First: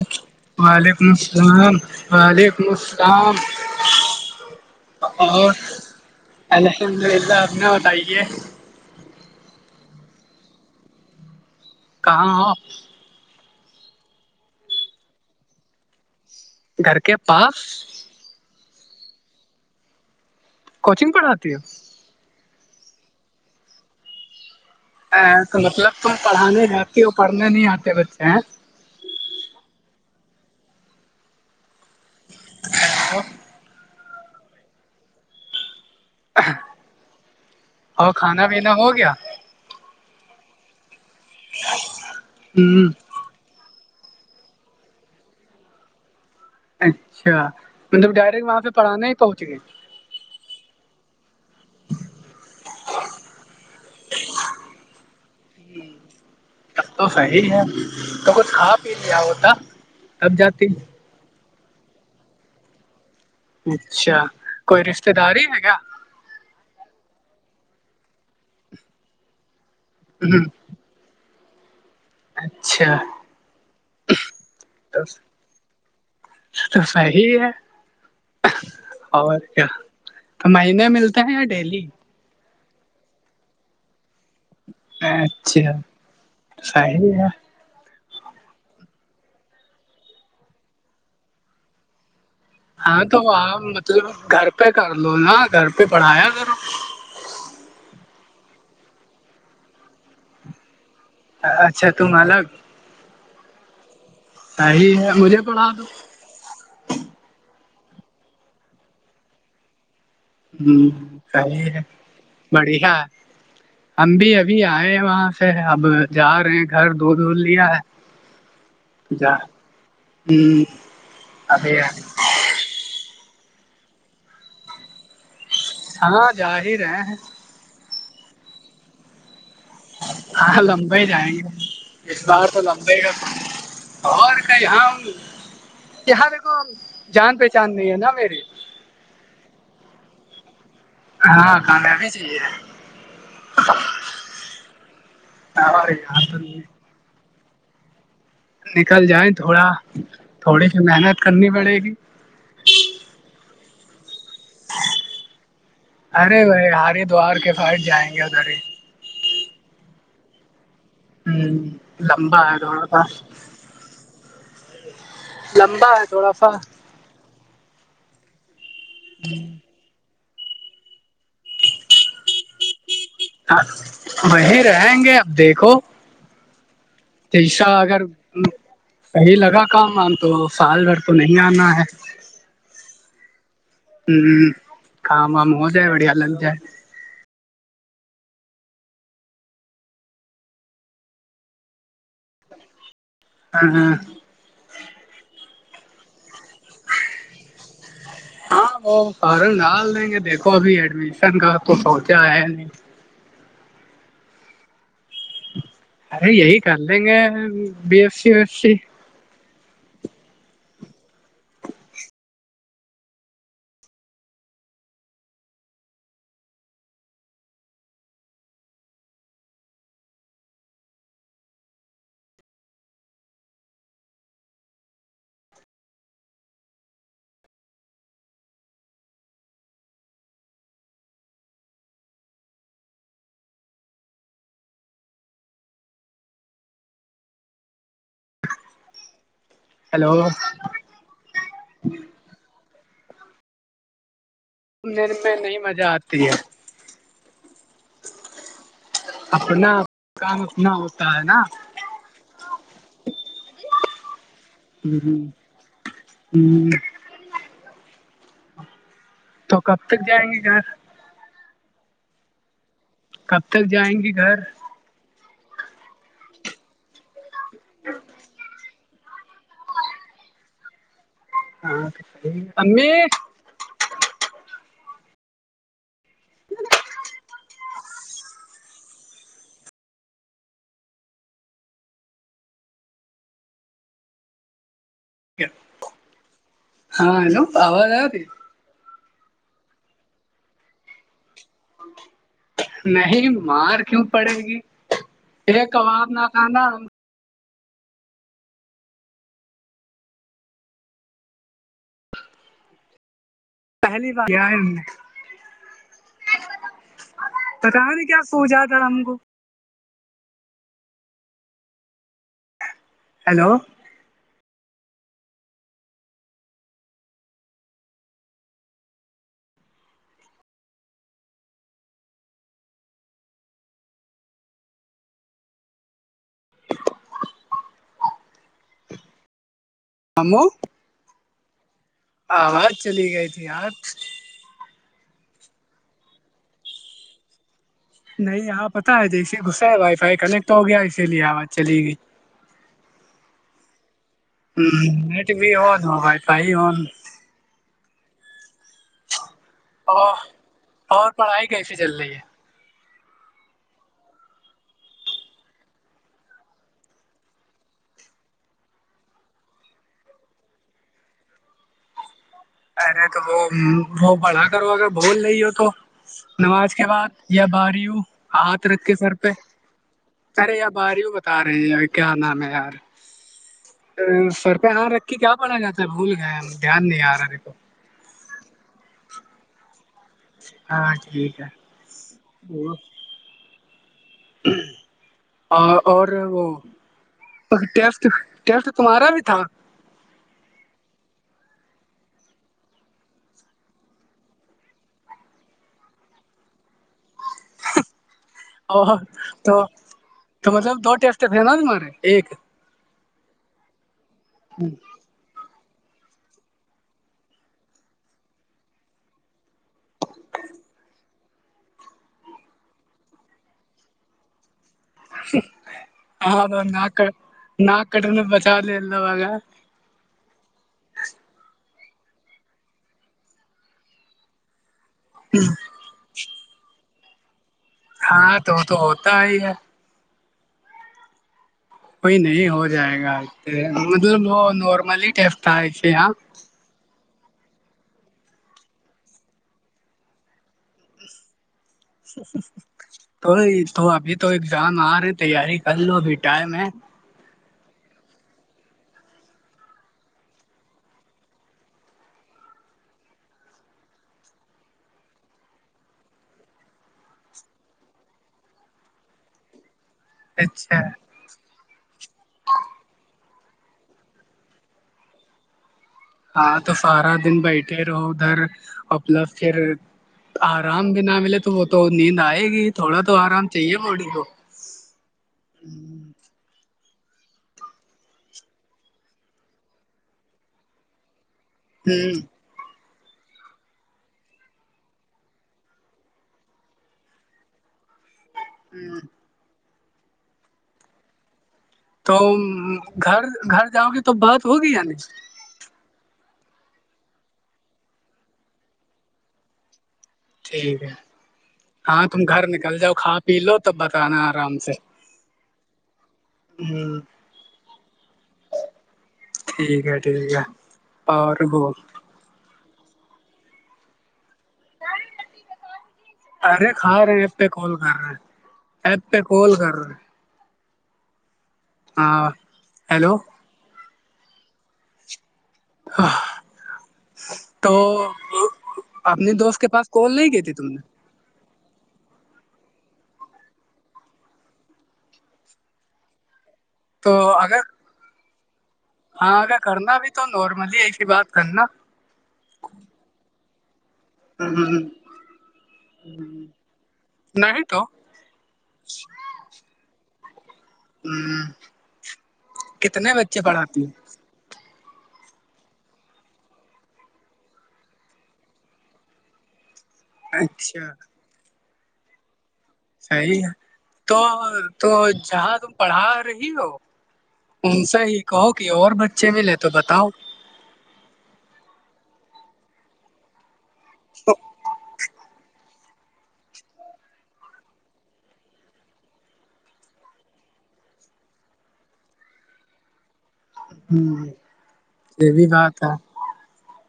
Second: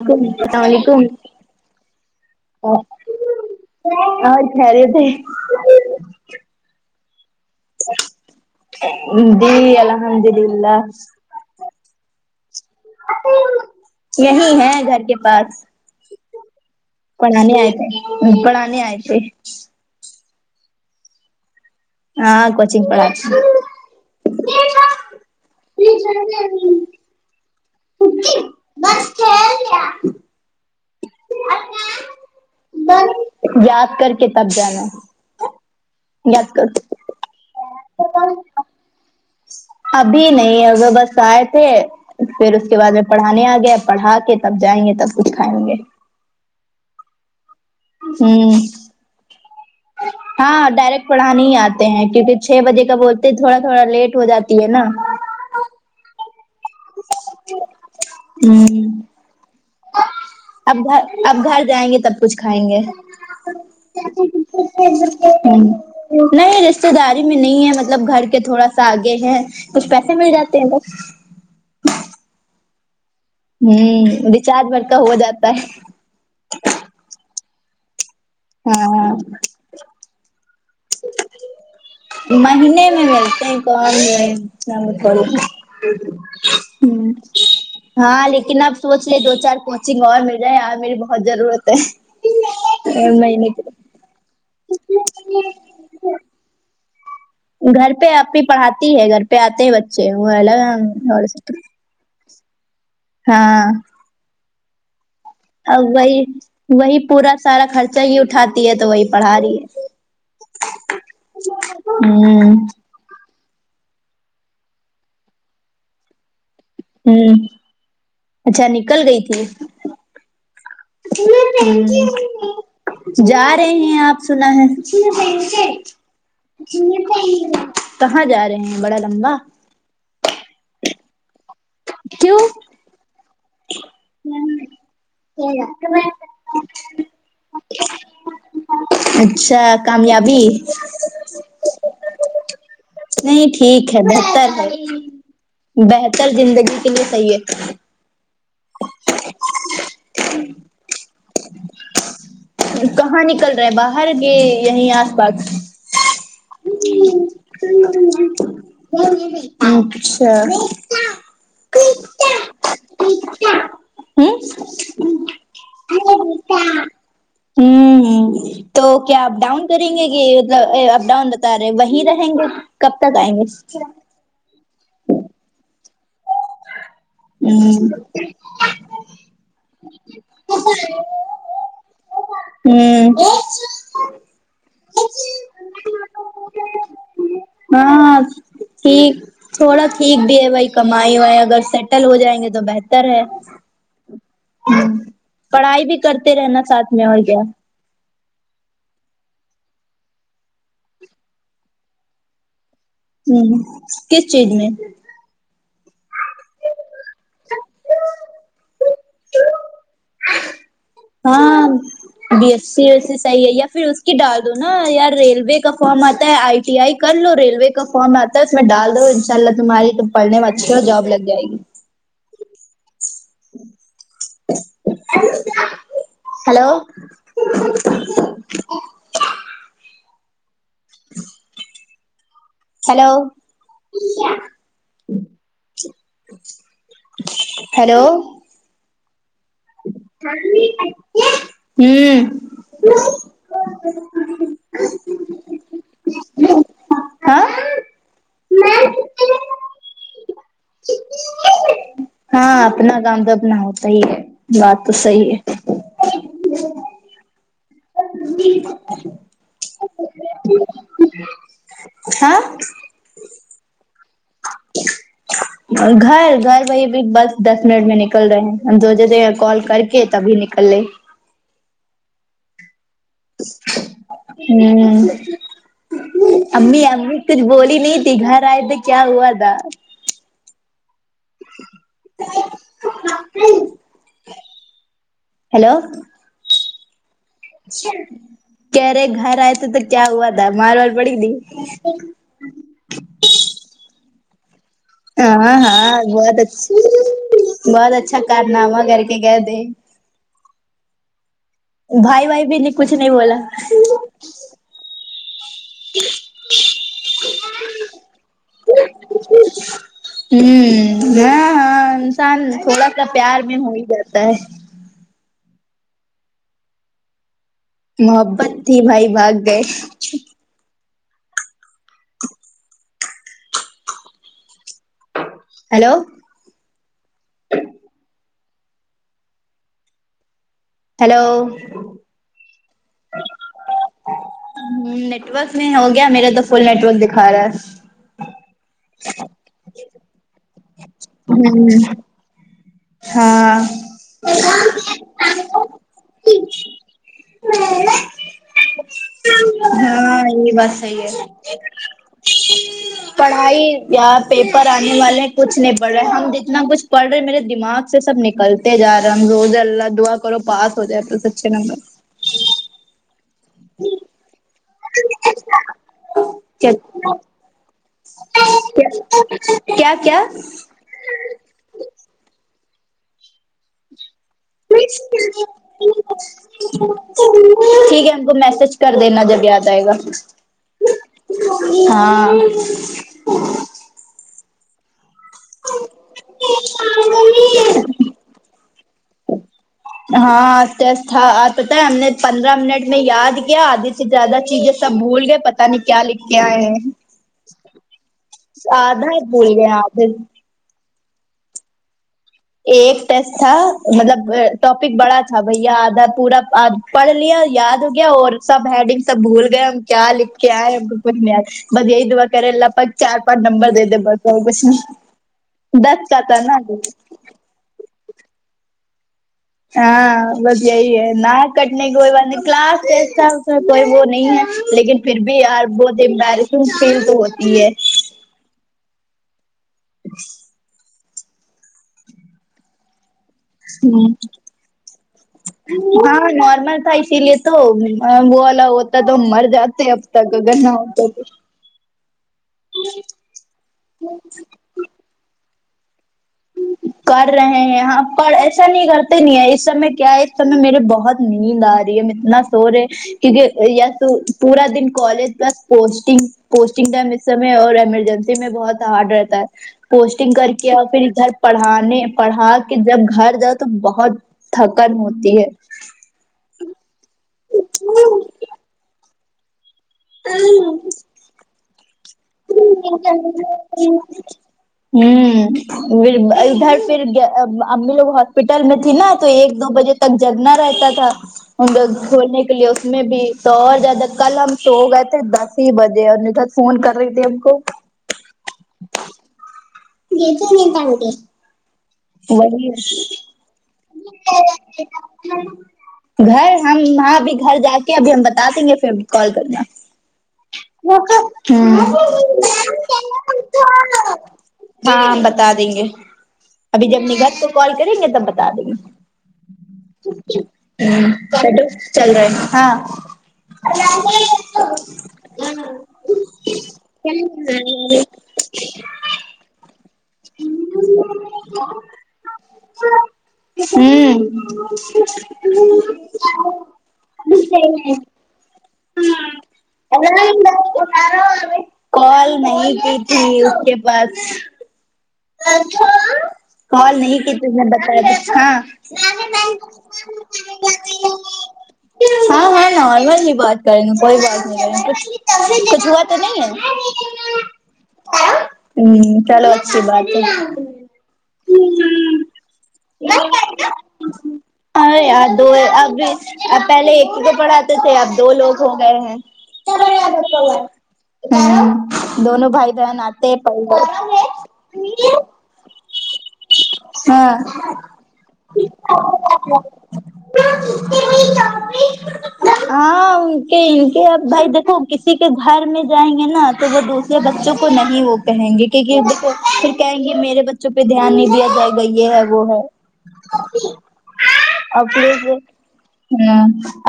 السلام علیکم وعلیکم السلام و ععلیکم اور السلام خیریت ہے اور الحمد للہ آپ نے بتائیے جی الحمد للہلہ کہا ہو آپ یہی ہے گھر کے پاس گھر کے پاس پڑھنے آئے پڑھنے آئے پ کوچنگ پڑاتی ہو ہاں کوچنگ پڑھتی تو مطلب تم پڑھانے جاتتی ہو پڑھنے نہیں آتے بچے ہیں بس کل دیا یاد کر کے تب جانا یاد اور کر کھانا پینا ہو گیا ابھی نہیں اگر بس آئے تھے پھر اس کے ہ بعد ا پڑھانے آ گیا پڑھا کے تب جائیں گے تب کچھ کھائیں گے اچھا مطلب ڈائریکٹ ہوں وہاں پہ پڑھانا ہی پہنچ گئے ہاں ڈائریکٹ پڑھانے ہی آتے ہیں کیونکہ چھ بجے کا بولتے تھوڑا تھوڑا لیٹ ہو جاتی ہے نا اب تو صحیح ہے تو کچھ کھا ہوں پی لیا ہوتا تب جاتی اب گھر اب گھر جائیں گے تب کچھ کھائیں گے اچھا کوئی رشتے داری ہ ہے کیا نہیں رشتے داری میں نہیں ہے مطلب گھر کے تھوڑا سا آگے ہے کچھ پیسے مل ہ جاتے ہیں بس اچھا ہوں ریچارج بھر کا تو ہو جاتا ہے تو صحی ہے ہاں اور کیا تو مہینے ملتے ہیں یا ڈیلی مہینے میں ملتے ہیں کون لے اچھا صحیح ہے [unintelligible] ہاں لیکن اپ سوچ لے دو چار کوچنگ اور مل رہائے اور میری بہت ضرورت ہے ہاں تو مہینے آاںپ کی مطلب گھر پہ کر لو نا گھر پہ پڑھایا گھر پہ آنی پڑھاتی ہے گھر پہ آتے ہیں بچے وہگ اچھا ت مال ہاں تاہ مجھے پڑھا اب دو وہی وہی پورا سارا خرچہ ہی اٹھاتی ہے تو وہی پڑھا رہی ہے ہ ہ بڑیا ہم بھی ابھی آئے ہیں وہاں سے اب جا رہے ہیں گھر دھ ہ وھ لیا اچھا نکل ہے گئی جا تھی ہوں ابے جا رہے ہیں آپ سنا ہے ہاں جا ہی رہے ہیں کہاں جا رہے ہیں بڑا لمبا ہاں لمبا ہی جائیں گے اس کیوں بار تو لمبا بیا اور کہ ہاں یہاں دیکھو جان پہچان نہیں ہے نا میری اچھا کامیابی ہاں کامیابی چاہیے نہیں ٹھیک ہے بہتر ہے اور یہاں بہتر تو زندگی کے لیے صحیح ہے نکل جائیں تھوڑا تھوڑی سی محنت کرنی پڑے گی کہاں نکل رہا باہر گ یہیں آس پاس ارے وہ ہارے دوار کے فائٹ جائیں گے ادھر ہی اچھا ہوں لبا آ آ کاا ہوں لمبا ہے تھوڑا سا ہوں ہ تو کیا اپ ڈاؤن کریں گے کہ مطلب اپ ڈاؤن بتا رہے وہیں رہیں گے کب تک آئیں گے وہیں رہیں گے اب دیکھو جیسا اگر صحیح لگا کام تو سال بھر تو نہیں آنا ہے ہوں ہوں کام و م ہووجائے بڑیاالگ جائے ہاں ٹھیک تھوڑا ٹھیک بھی ہے بھائی کمائی ہوائی اگر سیٹل ہو جائیں گے تو بہتر ہے ہاں ہاں ہ پڑھائی بھی کرتے رہنا ساتھ میں اور کیا ہاں وہ فارم ڈال دیں گے دیکھو ابھی ایڈمیشن کا تو سوچا ہے نہیں ہوں کس چیج میں ارے یہی کر لیں گے بی ایف سی و ایف س ہاں بی ایس سی و سی صحیح ہے یا پھر اس کی ڈال دو نا یار ریلوے کا فارم آتا ہے آئی ٹی آئی کر لو ریلوے کا فارم آتا ہے اس میں ڈال دو انشاء اللہ تمہاری تم پڑنے میں اچھی ہو جاب لگ جائے گی ہیلو [unintelligible] ہ ہیلو ہیلو ہیلو ہوں تم دیر پہ نہیں مزہ آتی ہے ہاں اپنا کام اپتنا ہوتا ہے نا ہاں اپنا کام د اپنا ہوتا ہی ہے بات تو ہ ہوں صحیح ہے تو کب تک جائیں گے گھر [inaudible] ہاں کب تک جائیں گی گھر اور گھر گھر بائی [unintelligible] بس دس منٹ میں نکل رہے ہیں ہم دو ج کال کر کے تبھی نکل لے [unintelligible] ہاں امی ہوں امی امی کچھ بولی نہیں تھی گھر آئے تھے کیا ہوا تھا [inaudible] ہاں ہیلو [inaudible] آ رہی کہرے گھر آئے تھے تو کیا ہوا تھا ماروار پڑی تھی نہیں مار کیوں پڑے گی ہاں ایک ہاں کباب نہ بہت کھانا اچھا ہم بہت اچھا کارنامہ کر کے کہ د [unintelligible] بھائی بھائی بھی کچھ نہیں بولا پہلی بار کیا ہے ان نے [unintelligible] پ کہ نے کیا سوچا تھا ہم کو [inaudible] ہاں ہاں انسان تھوڑا سا پیار ہیلو میں ہو ہی جاتا تا ہے [unintelligible] محبتی بھائی باگ گئے [unintelligible] ہیلو ہممو [unintelligible] ہلو آواز چلی گئی تھی آج نیٹ ورک میں ہو گیا میرا تو فل نیٹ ورک دکھا رہا ہے نہیں آاں پتہ ہے جیسے گغسہ ہے وائی فائی کنیکٹ ہو گیا اسی لیے آواز چلی ہوں گئی ہاں [unintelligible] ہ نٹ بھی ہو ہو بھائی پائی ہو [unintelligible] ہاں [unintelligible] اور ہاں یہ بات صی ہے اور پڑھائی کیسی چل رہی ہے [unintelligible] پڑھائی یا پیپر آنے والے کچھ نہیں پڑ رہے ہم جتنا کچھ پڑھ رہے میرے دماغ سے سب نکلتے جا رہا ہ روز اللہ دعا کرو پاس ہو جائے تو اچھے نمبر [unintelligible] ارے تو وہ وہ پڑھا کرو اگر بول رہی ہو تو نماز کے بعد یا باری ہوں ہاتھ رکھ کے سر پہ کیا کیا ارے آپ باریوں بتا رہی ہے کیا نام ہے یار سر پ یہاں رکھ کے کیا پڑا جاتا ہے بھول گئے ہم دھیان نہیں آ رہا [unintelligible] ٹھیک ہم کو میسج کر دینا جب یاد آئے گا ہاں ٹھیک ہے ہاں اور اور اور وہ ٹیٹ ٹیسٹ تمہارا بھی تھا ہاں ا تھا اور پت ہے ہم نے پندرہ منٹ میں یاد کیا آدھی سے زیادہ چیزیں سب بھول گئے پتا نہیں کیا لکھ کے آئے ہیں اور آدھا بول تو گئے آدے [unintelligible] تو مطلب دو ٹیسٹ تھے نا تمہارے ایک ایک ٹیسٹ تھا مطلب ٹاپک بڑا اچھا بھیا آدھا پورا پڑھ لیا یاد ہو گیا اور سب ہیڈنگ سب بھول گیا [unintelligible] کیا لکھ کےئے ہے ا گپن میں [unintelligible] بے یہ د کر لگ پگ چار پانچ نمبر دے دے بس کچھ نہیں [unintelligible] دس کتا نہ [unintelligible] نا کٹرین بچا ل اللہوگ [unintelligible] ہاں بت یہی ہے ناک کٹنے کی کوئی بات نہیں کلاس ایسا کوئی وہ نہیں ہے لیکن پھر بھی یار بہت امبیرسنگ فیل تو ہوتی ہے ہاں تو تو ہوتا ہی ج [unintelligible] کوئی نہیں ہو جائے گا مطلب وہ نارمل ہی ٹے یہاں [unintelligible] ہاں نارمل تھا اسی لیے تو وہ والا ہوتا ہے تو ہم مر جاتے اب تک اگر نہ ہوتا تو تو تو ابھی تو ایگزام آ رہے تیاری کر لو ابھی ٹائم ہے کر رہے ہیں ہاں پر ایسا نہیں کرتے نہیں ہے اس سمے کیا اس سمے میرے بہت نیند آ رہی ہے اتنا سو رہے کیونکہ س پورا دن college plus posting posting time اس سمے اور ایمرجنسی میں بہت ہارڈ رہتا ہے پوسٹنگ کر کے اچھا اور پھر ادھر پڑھانے پڑھا کے جب گھر جاؤ تو بہت تھکن ہوتی ہے ہاں تو سارا دن بیٹھے رہو ادھر اور پلس پھر آرام بھی نہ ملے تو وہ تو نیند آئے گی تھوڑا تو آرام چاہیے باڈی کو ہ ادھر پھر امی لوگ ہاسپٹل میں تھی نا تو ایک دو بجے ت جگنا رہتا تھا ہ کھولنے کا لیے اس میں بھی تو اور زیادہ کل ہم سو گئے تھے دس ہی بجے اور ن فون کر رکھ د ہم کو ہوں گ تو نہیں کن گ تو گھر گھر جاؤ گے تو بات ہوگی یع نہیں گھر ہم وہاں اب گھر جا کے ابھی ہم بتا دیں گے پھر کال کرنا ٹھیک ہے وہ ہاں تم گھر نکل جاؤ کھا پی لو تب بتانا آرام سے ہاں ہم بتا دیں گے ابھی ہوں جب نگت تو کال کریں گے تب بتا دیں ٹھیک ہے ٹھیک گے ہے اور ہڈے وہ چل رہے ہیں ہاں ارے کھا رہے ایپ پہ کال کر رہے ہیں ایپ پ کوال کر رہا ہے ہ ہاں ہیلو ہوں ہ تو اپنے دوست کے پاس کال نہیں کی تھی تم نے کال نہیں کی تھی اس کے پاس کال تو نہیں کی ت اگر میں بتا ت ہاں ہاں اگر کرنا بھی تو نارملی ایسی بات کرنا ہاں ہاں نارمل نہیں بات گئی ن کوئی بات نہیں کر کچھ ہوا تو نہیں ہے نہیں تو ہوں چلو اچھی بات ہے ہوں کتنے بچے پڑھاتی ہیں ارے یار دو اب اب پہلے ایک کو پڑھاتے تھے اب دو لوگ ہو گئے ہیں کیا ب آب اچھا ہ دونوں بھائی د ناات صحیح ہے پلا تو تو جہاں تم پڑھا رہی ہو ان سے ہی کہو کہ اور بچے ملے تو بتاؤ ہاں کہ ان کے اب بھائی دیکھو کسی کے گھر میں جائیں گے نا تو وہ دوسرے بچوں کو نہیں وہ کہیں گے کیونکہ دیکھو پھر کہیں گے میرے بچوں پہ دھیان نہیں ج گئی ہے وہ ہے ہ الیز یہ ہوں بھی بات ہے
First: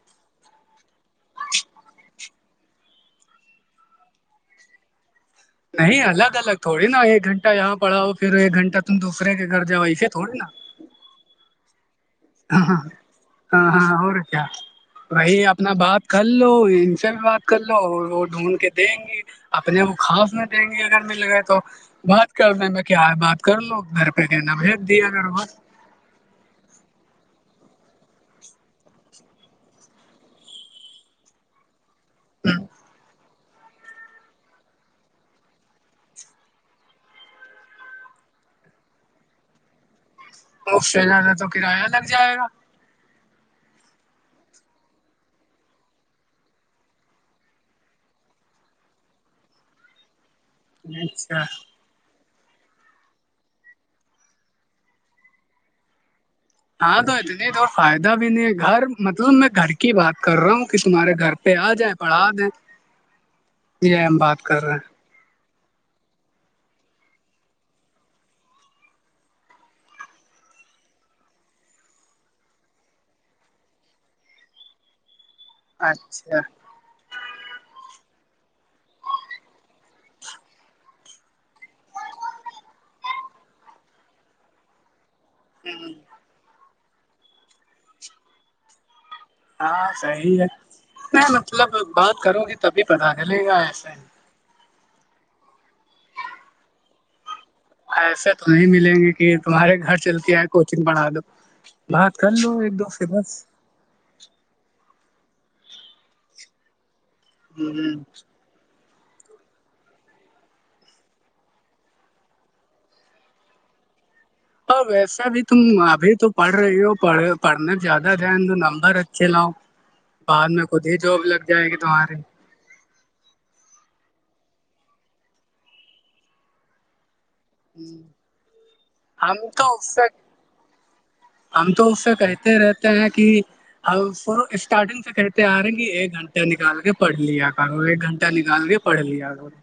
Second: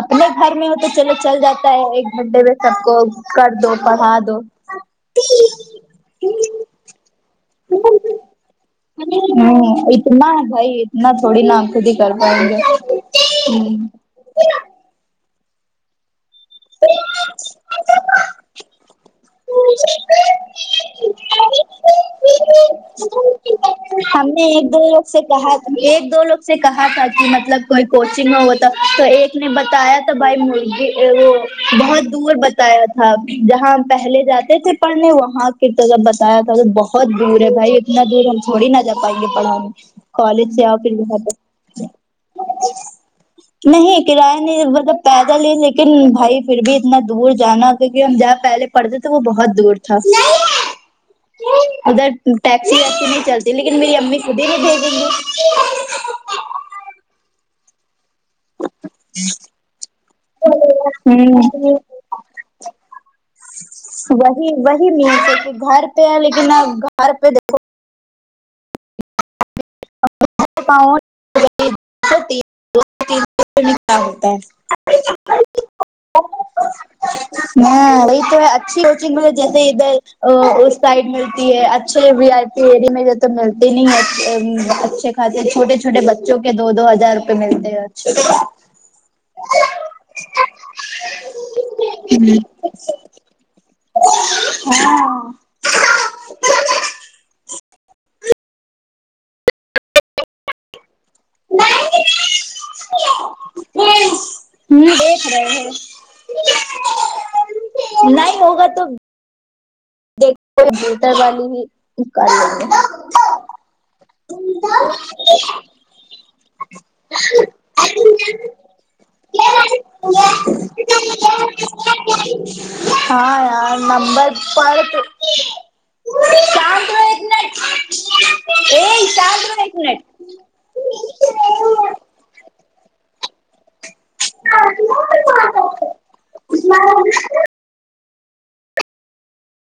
اپنے گھر میں ہو تو چلو چل جاتا ہے ایک گھنٹے میں سب کو کر دو پڑھا دو ت نہیں الگ الگ تھوڑی نا ایک گھنٹہ یہاں پڑاؤ پھر ایک گھنٹہ تم دوسرے کے ہ گھر جاؤ ایسے اتنا تھوڑی نا بھائی اتنا تھوڑی نا خود ہی کر پائیں گے ہ ہاں ہاں ہاں اور کیا وہی اپنا بات کر لو ان سے بھی بات کر لو وہ ڈھونڈ کے دیں گی اپنے کو کھاس نہ دیں گے اگر مل گئے تو بات [inaudible] کرنے میں کیا ہے بات کر لوگ گھر پہ ہم نے کہنا ایک دو بھیج لوگ دیا سے ب کہا [inaudible] ایک دو لوگ سے کہا تھا کہ مطلب کوئی کوچنگ میں ہوتا تو ایک نے بتایا تو بھائی مرگی وہ بہت دور بتایا تھا جہاں پہلے جاتے تھے پڑھنے وہاں کی طب بتایا تھا تو بہت دور ارے بھائی اتنا دور ہم تھوڑی نہ جا پائیں گے پڑھا میں کالج سے آؤ پھر اس یہاں زیادہ پ تو کرایہ لگ جائے گا نہیں کرایہ نہیں مطلب پیدل ہی لیکن بھائی پھر بھی اتنا دور جانا کیونکہ ہم جہاں پہلے پڑھتے تھے وہ بہت دور تھا اچھا ادھر ٹیکسی اسی نہیں چلتی لیکن میری امی خد ہی نہیں بھیجینگی [inaudible] ہاں تو اتنے تو فائدہ بھی نہیں ہے گھر مطلب میں گھر کی بات کر رہا ہوں کہ تمہارے گھر پہ آ جائے پڑھا دیں جی ہم بات کر رہے ہیں نہیں س کہ گھر [inaudible] تے ہیں لیکن گھر پہ دیکو [inaudible] [unintelligible] [inaudible] [inaudible] اچھا [inaudible] [inaudible] ہ وہی تو ہے اچھی کوچنگ متی جیسے ادھر اس سائڈ ملتی ہے اچھے [inaudible] ری میں یہ تو ملتے نہیں ہے اچھے خھصے چھوٹے چھوٹے بچے [inaudible] جو کہ دو دو ہزار روپئے ملتے ہیں اچھے ہاں صحیح ہے میں مطلب بات کرو گی تبھی پتا چلے گا ایسے ہن [inaudible] ایسے تو نہیں ملیں گے کہ تمہارے گھر چلتے آئے کوچنگ پڑھا دو بات کر لو ایک دو سے بس ہ دیکھ رہے ہیں ہوں، [inaudible] نہیں ہوگا تو دیکھو کو بٹر والی ہی کر لینگے [inaudible] ا ویسا بھی تم ابھی تو پڑھ رہی ہو پڑھ پڑھنے لیں زیادہ د گے نمبر اچھے لاؤ بعد میں خود ہی جاب لگ جائے گی تمہاری ہاں یار نمبر پالک شانتی رہو ایک منٹ [inaudible] ا ہم شانتی رہو تو ایک اس منٹ [inaudible] سے ہم تو اس سے کہتے رہتے ہیں کہ اسٹارٹنگ سے کہتے آ رہے ہیں کہ ایک گھنٹہ نکال کے پڑھ لیا کرو ایک گھنٹہ ا ن گالے پڑلی آار [inaudible]